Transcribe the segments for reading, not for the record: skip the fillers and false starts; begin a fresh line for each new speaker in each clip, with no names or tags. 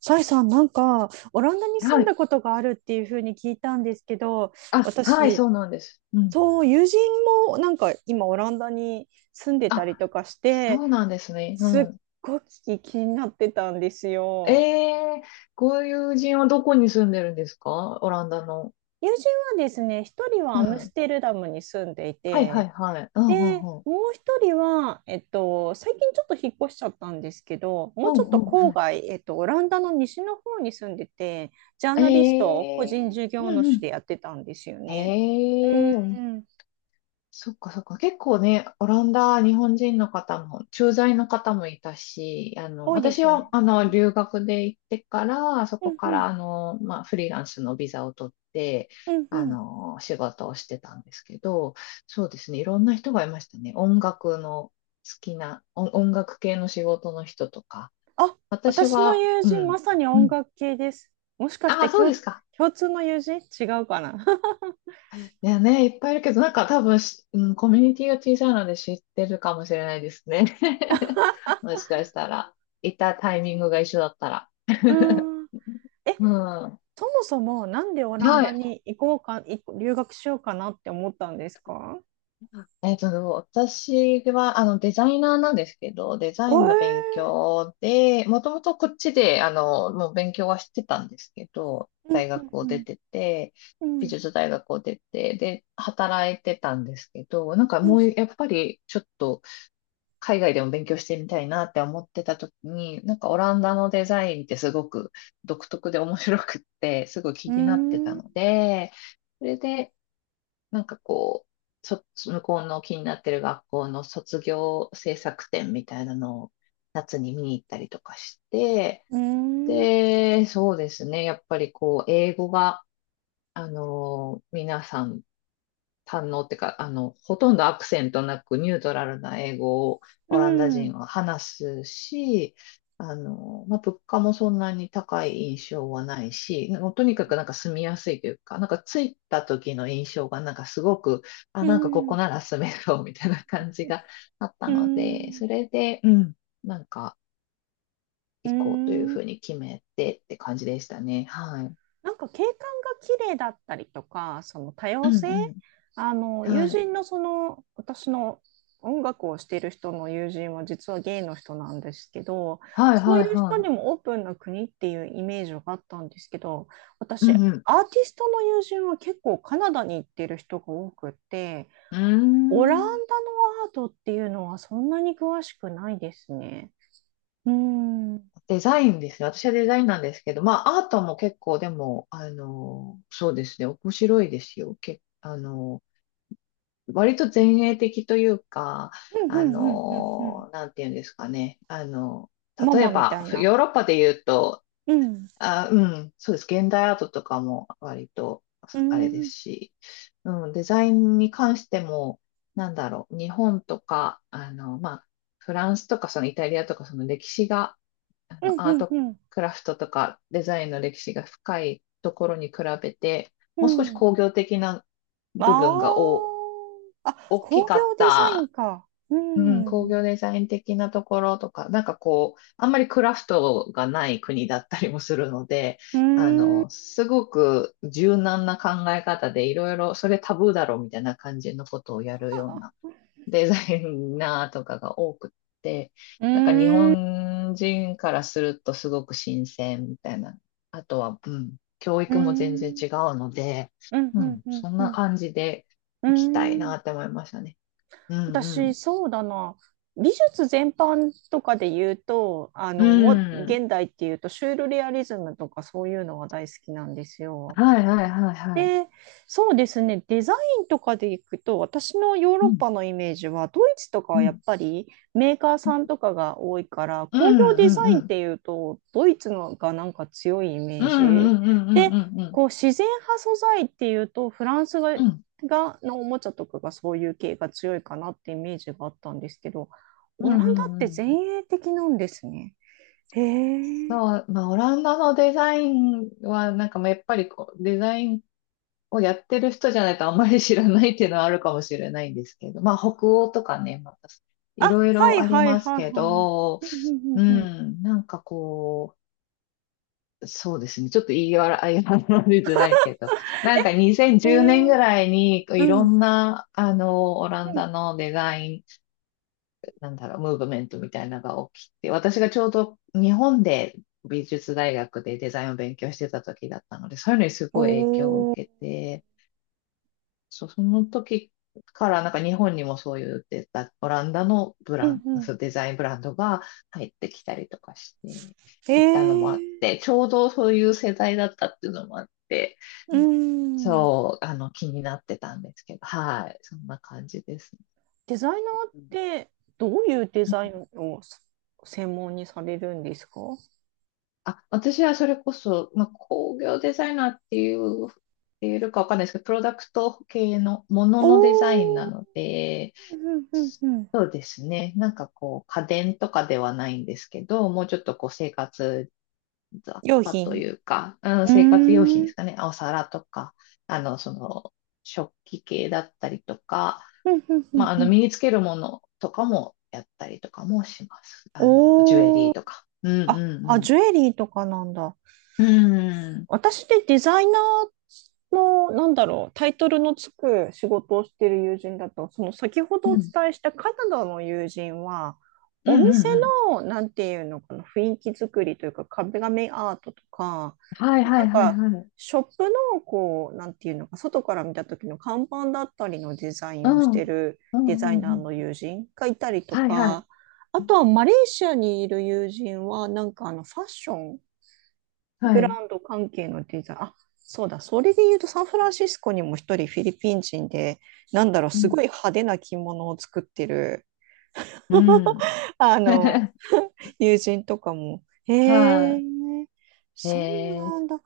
サイさん、オランダに
は
住ん
い。
だことがあるっていうふうに聞いたんですけど、
あ、はい、
私、
そうなんです。うん。
そう、友人も今、オランダに住んでた
あ、
りとかし
そ
て、
うなんですね。う
すっ
ん。
ごく気になってたんです
え
よ。
え、ご友人はどこに住んでるんですか、オランダの。
友人はですね、一人は
う
アム
ん。
ステルダムに住んでい
はい、はい、
て、
はい。うん、う
で、
ん、うん。
もう一人は、最近ちょっと引っ越しちゃったんですけど、も
う
うち
ん、
ょっ
う
と
ん、う
郊外、オランダの西の方に住んでて、ジャー
ん。
ナリストを
え
個人
え、
事
う
業
ん、う
主
ん。
でやってたんですよ
え
ね。う
え、
ーん、
そっかそっか。結構ね、オランダ、日本人の方も、駐在の方もいたし、
多いで
私
すよ
は、
ね。
留学で行ってから、そ
う
こ
ん
か
う
ら、
ん、
まあ、フリーランスのビザを取って、
うんうん。
仕事をしてたんですけど、そうですね、いろんな人がいましたね。音楽の好きな、音楽系の仕事の人とか。
あ、
私
私の
は、
友
う
人、ま
ん、
さに
う
音
ん。
楽系です。もしかし
あ
て
あ、そう
共、
ですか。
共通の友人違うかな？
いやね、いっぱいいるけど、なんか多分うん、コミュニティが小さいので知ってるかもしれないですね。もしかしたら、いたタイミングが一緒だったら。
う ーん。え、
うん。
そもそもなんでオラン
は
ダ
い。
に行こうか、い留学しようかなって思ったんですか？
えっと、私は、デザイナーなんですけど、デザ
え
インの勉
ー
強で、もともとこっちで、もう勉強はしてたんですけど、
うん
大学
う
を出
ん
てて、
う
美
ん
術大学を出て、で、働いてたんですけど、なんか
う
もう、
ん
やっぱり、ちょっと、海外でも勉強してみたいなって思ってた時に、なんかオランダのデザインってすごく独特で面白くって、すごい気
う
になってた
ん
ので、それで、なんかこう、向こうの気になってる学校の卒業制作展みたいなのを夏に見に行ったりとかして、
うん
で、そうですね、やっぱりこう、英語が、皆さん堪能ってか、ほとんどアクセントなくニュートラルな英語を
う
オランダ人
ん
は話すし、まあ、物価もそんなに高い印象はないし、もうとにかくなんか住みやすいというか、なんか着いた時の印象がなんかすごく、あ、
うん
なんかこ
うん
こ
う
なら住めそうみたいな感じがあった
ん、
ので、それで、うん、なんか
う
行こうというふ
ん、
うに決めてって感じでしたね。はい。
なんか景観が綺麗だったりとか、その多
う
様
ん
性、
う
あの
ん。
友
はい。
人のその私の音楽をしている人の友人は実はゲイの人なんですけど、
はい
そうい
はい
う人
はい。
にもオープンな国っていうイメージがあったんですけど、
う
私、アー
ん
テ
うん。
ィストの友人は結構カナダに行ってる人が多くて、
うー
オランダの
ん。
アートっていうのはそんなに詳しくないですね。うーん。うん
デザインですね。私はデザインなんですけど、まあ、アートも結構、でも、そうですね、面白いですよ。割と前衛的というか、
うんうんうんうん。
なんていうんですかね。
マ
例え
マみた
ば、
いな。
ヨーロッパで言うと、
うん。う
あ、うん、そうです。現代アートとかも割と、
ー
あれで
ん。
すし、うん、デザインに関しても、なんだろう、日本とか、まあ、フランスとか、そのイタリアとか、その歴史が、
うん
ア
う
ー
ん
ト
うん
クラフトとかデザインの歴史が深いところに比べて、
う
もう少し
ん。
工業的な部分が
ああ、
大き
工
かっ
業デザイン
た、
か。う
うん、
ん。
工
う
業デザイン的なところとか、なんかこう、あんまりクラフトがない国だったりもするので、
ーん。う
すごく柔軟な考え方でいろいろ、それタブーだろうみたいな感じのことをやるようなデザイナーとかが多くって、
ー
なんか日
ん。う
本人からするとすごく新鮮みたいな。あとは、うん、教
ー
育も全然
ん。
違うので、
うん。
う
うん。
ん、
うん。
そん
う
な
ん
感じで
うー
行きたいな
ん、
って思いましたね。うんう
私、
ん。
そうだな。美術全般とかで言うと、
うん。
現代っていうと、シュールレアリズムとかそういうのが大好きなんですよ。
はいはいはいはい。
で、そうですね、デザインとかでいくと、私のヨー
う
ロッ
ん、
パのイメージは、ドイツとか
う
はやっ
ん。
ぱりメーカーさんとかが多いから、
うんう
工業デザイ
んう
ンっ
ん。
ていうと、ドイツのがなんか強いイ
う
メ
ん
ージ。
うんうんう
で、
んうんうん。
こう自然派素材っていうと、フランスが、
うん
がのおもちゃとかがそういう系が強いかなってイメージがあったんですけど、
う
オ
ん
ラ
う
ンダっ
んう
て前
ん。
衛的なんですね。へえ。
そう、まあ、オランダのデザインは、なんかまあやっぱりこう、デザインをやってる人じゃないとあんまり知らないっていうのはあるかもしれないんですけど、まあ北欧とかね、また
あ、
いろい
は
ろ
い
あり
はい
ます
はい
け
は
ど、
い。うんうん
う
うんうん、
ん、なんかこう、そうですね、ちょっと言い笑いがりづらいけど、なんか
え、
2010年
へ
ぐ
え。
らいにい
う
ろ
ん。
んな、オラン
うん、
ダのデザイン、なんだろう、ムーブメントみたいなのが起きて、私がちょうど日本で美術大学でデザインを勉強してた時だったので、そういうのにすごい影響を受
おー。
けて、そう、その時からなんか日本にもそういうオランダのブ
う
ラ
ん
ンド、
う
そうデザインブランドが入ってきたりとかして
ん、え
いったのもあっ
ー。
て、ちょうどそういう世代だったっていうのもあって、
う
うん、
ん、
そう、気になってたんですけど、はい、そんな感じですね。
デザイナーっ
うん、
てどういうデザインを専門にされるんですか？
あ、私はそれこそ、まあ、工業デザイナーっていうかわかんないですけど、プロダクト系のもののデザインな
おー。
ので、
うんうんうん。
ですね。なんかこう、家電とかではないんですけど、もうちょっとこう、生活雑
用
貨と
品。
いうか、うん、
うー
生活用
ん。
品
う
で
ん
すかね。お皿とか、あの、その、食器系だったりとか、
うんう
ま
ん
あ、
うん。
身につけるものとかもやったりとかもします。ジュエ
お
リ
ー。
ーとか。うん
あ、あ、
うん
ジュエリーとかなんだ。
うん。うん
私、デザイナーの、なんだろう、タイトルのつく仕事をしている友人だと、その先ほど
う
お
ん。
伝えしたカナダの友人は、お
うんう
店
んう
の、なんていうのかな、雰囲気作りというか、壁紙アートとか、
ん。はいは
な
い
ん
はい
か、
はい。
ショップの、こう、なんていうのか、外から見た時の看板だったりのデザイ
う
ンをし
ん。う
て
ん
る
う
デザ
んう
イナー
ん。
の友人がいたりと
はいはい。
か、あとはマレーシアにいる友人は、あのファッションブ
はい。
ランド関係のデザイン。あ、そうだ。それで言うと、サンフランシスコにも一人フィリピン人で、なんだろう、
う
す
ん。
ごい派手な着物を作ってる、
うん。
あの、友人とかも、へ
は
え、
い。
そう
えー、
なんだ。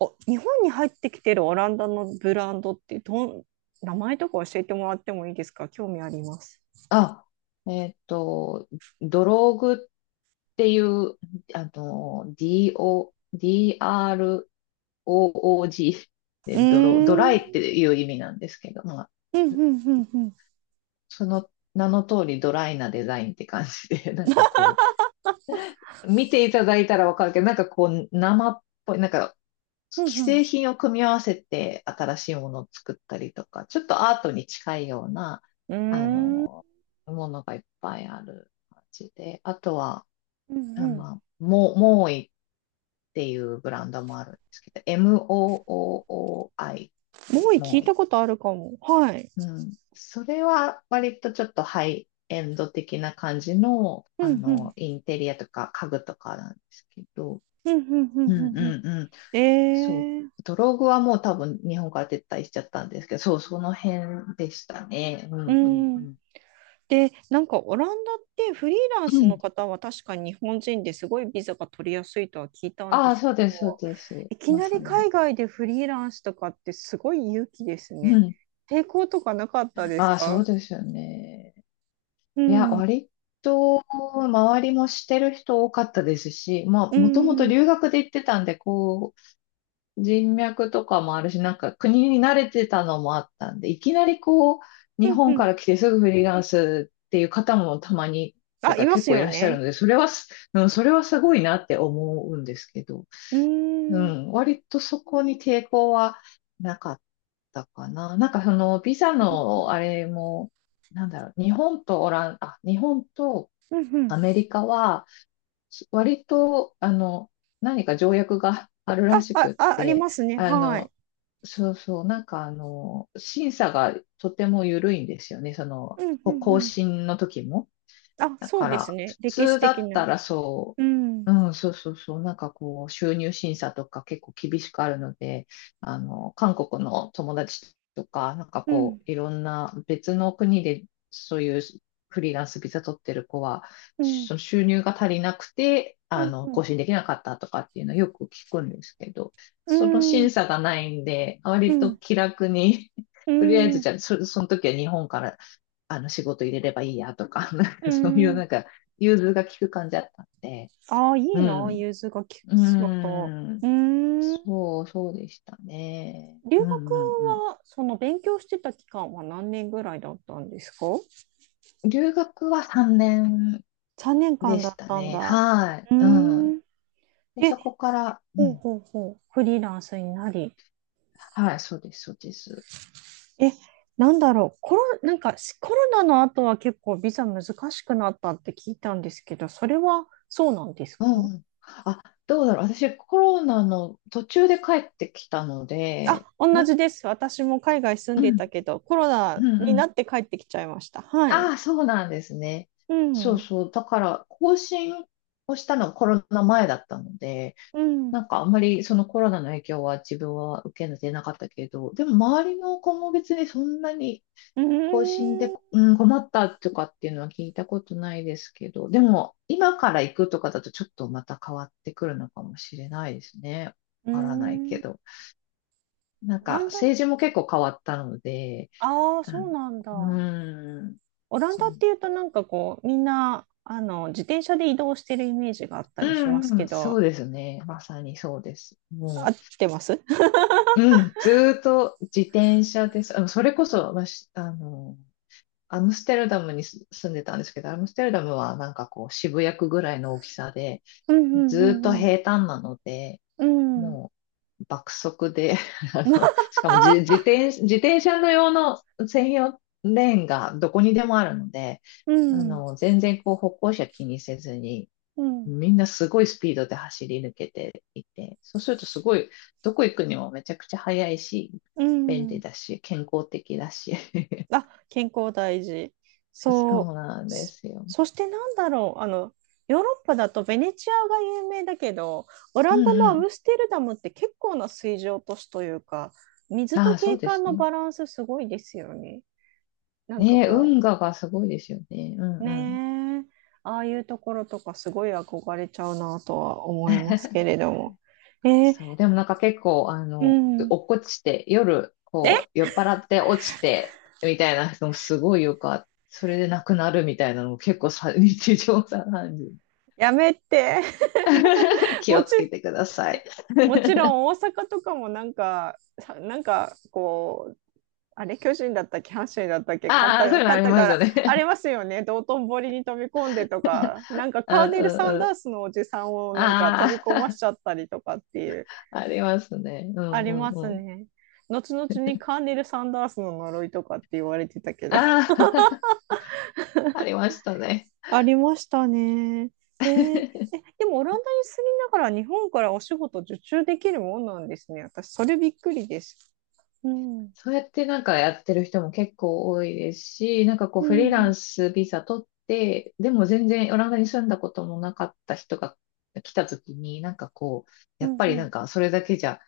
お、日本に入ってきてるオランダのブランドって名前とか教えてもらってもいいですか？興味あります。
あ、えーっと、ドローグっていう、DO、DROOG で、
うー
ド
ん。
ライっ
うん
ていう意味なんですけど、まあ、
うんうんうん。
その名の通りドライなデザインって感じで、なんかこう、見ていただいたらわかるけど、なんかこう、生っぽい、なんか
う
既
ん
製品を組み合わせて新しいものを作ったりとか、ちょっとアートに近いような、
う
あ
ん。うーん。
の、ものがいっぱいある感じで、あとは、
うんう
あ、
ん。も
まあ、モモーイっていうブランドもあるんですけど、MOOI で、
う聞
モ
い
ー
た
イ。
ことあるかも。はい。
うん。それは割とちょっとハイエンド的な感じの、
うんうん
インテリアとか家具とかなんですけど、
うんうんう
う
ん
ん
うんうん。
うん、そう、
えー、
ドログはもう多分日本から撤退しちゃったんですけど、そう、その辺でしたね。うん
う
うんう
ん。
ん。
で、なんかオランダってフリーラン
う
スの
ん、
方は確かに日本人ですごいビザが取りやすいとは聞いたんで
ああ、
す
そう
け
で
ど、
す、そうです。
いき
ま
な
さ
り
に。
海外でフリーランスとかってすごい勇気です
う
ね。
ん。
抵抗とかなかったです
ああ、そ
か？
うですよね。
う
いや、
ん。
割と周りもしてる人多かったですし、ま
うん。
あ、もともと
うん
留学で行ってたんで、人脈とかもあるし、なんか国に慣れてたのもあったんで、いきなりこう、
う
日本か
ん。
ら来てすぐフリーランスっていう方もたまに、と
あ、い
か
ま
結
す
構い
よ
らっしゃる
ね。
ので、それはうん、それはすごいなって思うんですけど、
うん。
う
うん
ん、割とそこに抵抗はなかったかな。なんかその、ビザのあれも、なんだろう、日本とオラン、あ、日本と
うんうんうん、
アメリカは、割と、何か条約があるら
あ、
し
あ、
くっ
あ、あり
て、
ますね。
あ
はい。
の、そうそう、なんか審査がとても緩いんですよね。そ
う
の、
んうんう
更
ん。
新の時も。
あ、
だ
そ
か
うです
ら、
ね。
普
歴史
通だ
的
った
な。
らそ
うん。
う、うん、そうそうそう、なんかこう、収入審査とか結構厳しくあるので、韓国の友達とか、なんか
う
こ
ん、
う、いろんな別の国でそういうフリーランスビザ取ってる子は、
うん、
その収入が足りなくて、
うん、う
更
ん、
新できなかったとかっていうのはよく聞くんですけど、
う
その審
ん、
査がないんで、
う
割と
ん、
気楽に、
う
とりあえず
ん。
じゃあ、その時は日本から仕事入れればいいやとか、なん
う
かそういう
ん、
なんか融通が利く感じだったんで、
ああ、い
う
いな、
ん。
融通が効
う
く仕事。
ーん。
うーん。
そう、そうでしたね。
留
う
学
んうんう
は、その勉強してた期間は何年ぐらいだったんですか？
ん。留学は3年
3 年
で
間だ
し
っ
た
たん
ね。
だ。
はい。
う
うん。
ーん。
で、
え、
そこから、う
ほう
ん。
ほうほう。フリーランスになり。
はい、そうです、そうです。
え、なんだろう。コロ、なんかしコロナの後は結構ビザ難しくなったって聞いたんですけど、それはそうなんです
う
か？
んうん。あ、どうだろう。私、コロナの途中で帰ってきたので、
あ、同じです。私も海外住ん
う
でい
ん、
たけど、コロ
う
ナ
ん、う
にな
ん。
って帰ってきちゃいました。はい。
ああ、そうなんですね。
う
そう
ん。
そう。だから、更新をしたのはコロナ前だったので、
うん。う
なんかあんまりそのコロナの影響は自分は受けてなかったけど、でも周りの子も別にそんなに
ー
更新で、
ん。う
うん、困ったとかっていうのは聞いたことないですけど、でも今から行くとかだとちょっとまた変わってくるのかもしれないですね。
ー
わからないけ
ん。
ど。なん
オラ
か
ンダ、
政治も結構変わったので、
ああ、
あ
そ
の
うなん
う
だ。
ーん。
オラン
そう
ダっていうとなんかこう、みんな、あの、自転車で移動してるイメージがあった
う
りします
んう
け
ん、そ
ど、
うですね。まさにそうです。
合
も
ってます？
う、うん、ずーっと自転車です。それこそ、まあ、しあの、アムステルダムに住んでたんですけど、アムステルダムはなんかこう渋谷区ぐらいの大きさで、
うんう
ずーっと
んうん
平坦なので、
うん。うん。
もう爆速で、しかも自転車の用の専用レーンがどこにでもあるので、
うん。
全然こう歩行者気にせずに
うん。
みんなすごいスピードで走り抜けていて、そうするとすごい、どこ行くにもめちゃくちゃ速いし、
う
便利
ん。
だし、健康的だし。
あ、健康大事。そ
そ
う。
うなんで
そ
すよ。
そしてなんだろう。あの、ヨーロッパだとベネチアが有名だけど、オラ
う
ンダ
ん
のア
う
ムステルダムって結構な水上都市というか、
ん。
水
あ
と
あ、そう
景
です
観の
ね。
バランスすごいですよね。なんか
ねえ運
こ
河がすごいですよね。う
う、
んうん。
ねえ、ああいうところとかすごい憧れちゃうなとは思いますけれ ども。えー
そう、でもなんか結構、
うん。
落っこちて、夜、こう、酔っ払って落ちて、みたいな人もすごいよかった。それで亡くなるみたいなのも結構さ、日常茶飯事。
やめて。
気
も
を
ち、
つけてください。
もちろ ん大阪とかもなんか、さなんかこあれ、巨人だったっけ、阪神だったっけ、
ああ、そういうの
勝
あ
っ
り
た
ま
か
すよ
ら、あり
ね。
ますよね、道頓堀に飛び込んでとか、な んか
うん
カーネ
う
ル・
ん
サンダ
うん。
ースのおじさんをなんか飛び
あ
込まし
あ、
ちゃったりとかっていう、
ありますね。う
あ
んう
ります
んうん。
ね。後々にカーネル・サンダースの呪いとかって言われてたけど
あ あ、ありましたね。
ありましたね。へえ。でもオランダに住みながら日本からお仕事受注できるもんなんですね。私、それびっくりです。うん。
そうやってなんかやってる人も結構多いですし、なんかこう
う
フリーラ
ん。
ンスビザ取って、でも全然オランダに住んだこともなかった人が来た時に、なんかこう、
う
やっ
ん。
ぱり
う
な
ん。
んかそれだけじゃ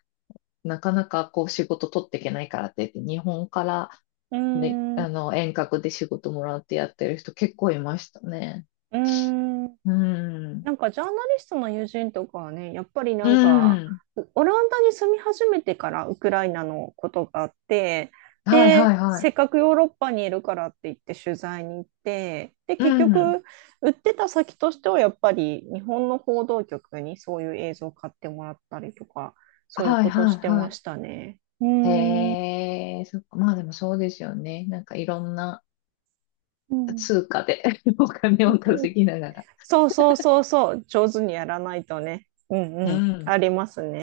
なかなかこう仕事取っていけないからって言って、日本から
う
で、
ん。
遠隔で仕事もらってやってる人結構いましたね。
うん。
うん。
なんかジャーナリストの友人とかはね、やっぱりな
う
んか、
ん。
オランダに住み始めてからウクライナのことがあって、
はい
で、
はい
せ
は
っかくヨーロッパにいるからって言って取材に行って、で、
い。う
結
ん。
局、売ってた先としてはやっぱり日本の報道局にそういう映像を買ってもらったりとか、そういう
はい
こと
は
し
い
て
は
ま
い。
したね。うーん。
へえ、そっか。まあでもそうですよね。なんかいろんな
うん、
通貨で お金を稼ぎながら。
そうそうそうそう、上手にやらないとね。うん
う
うん、
ん。
ありますね。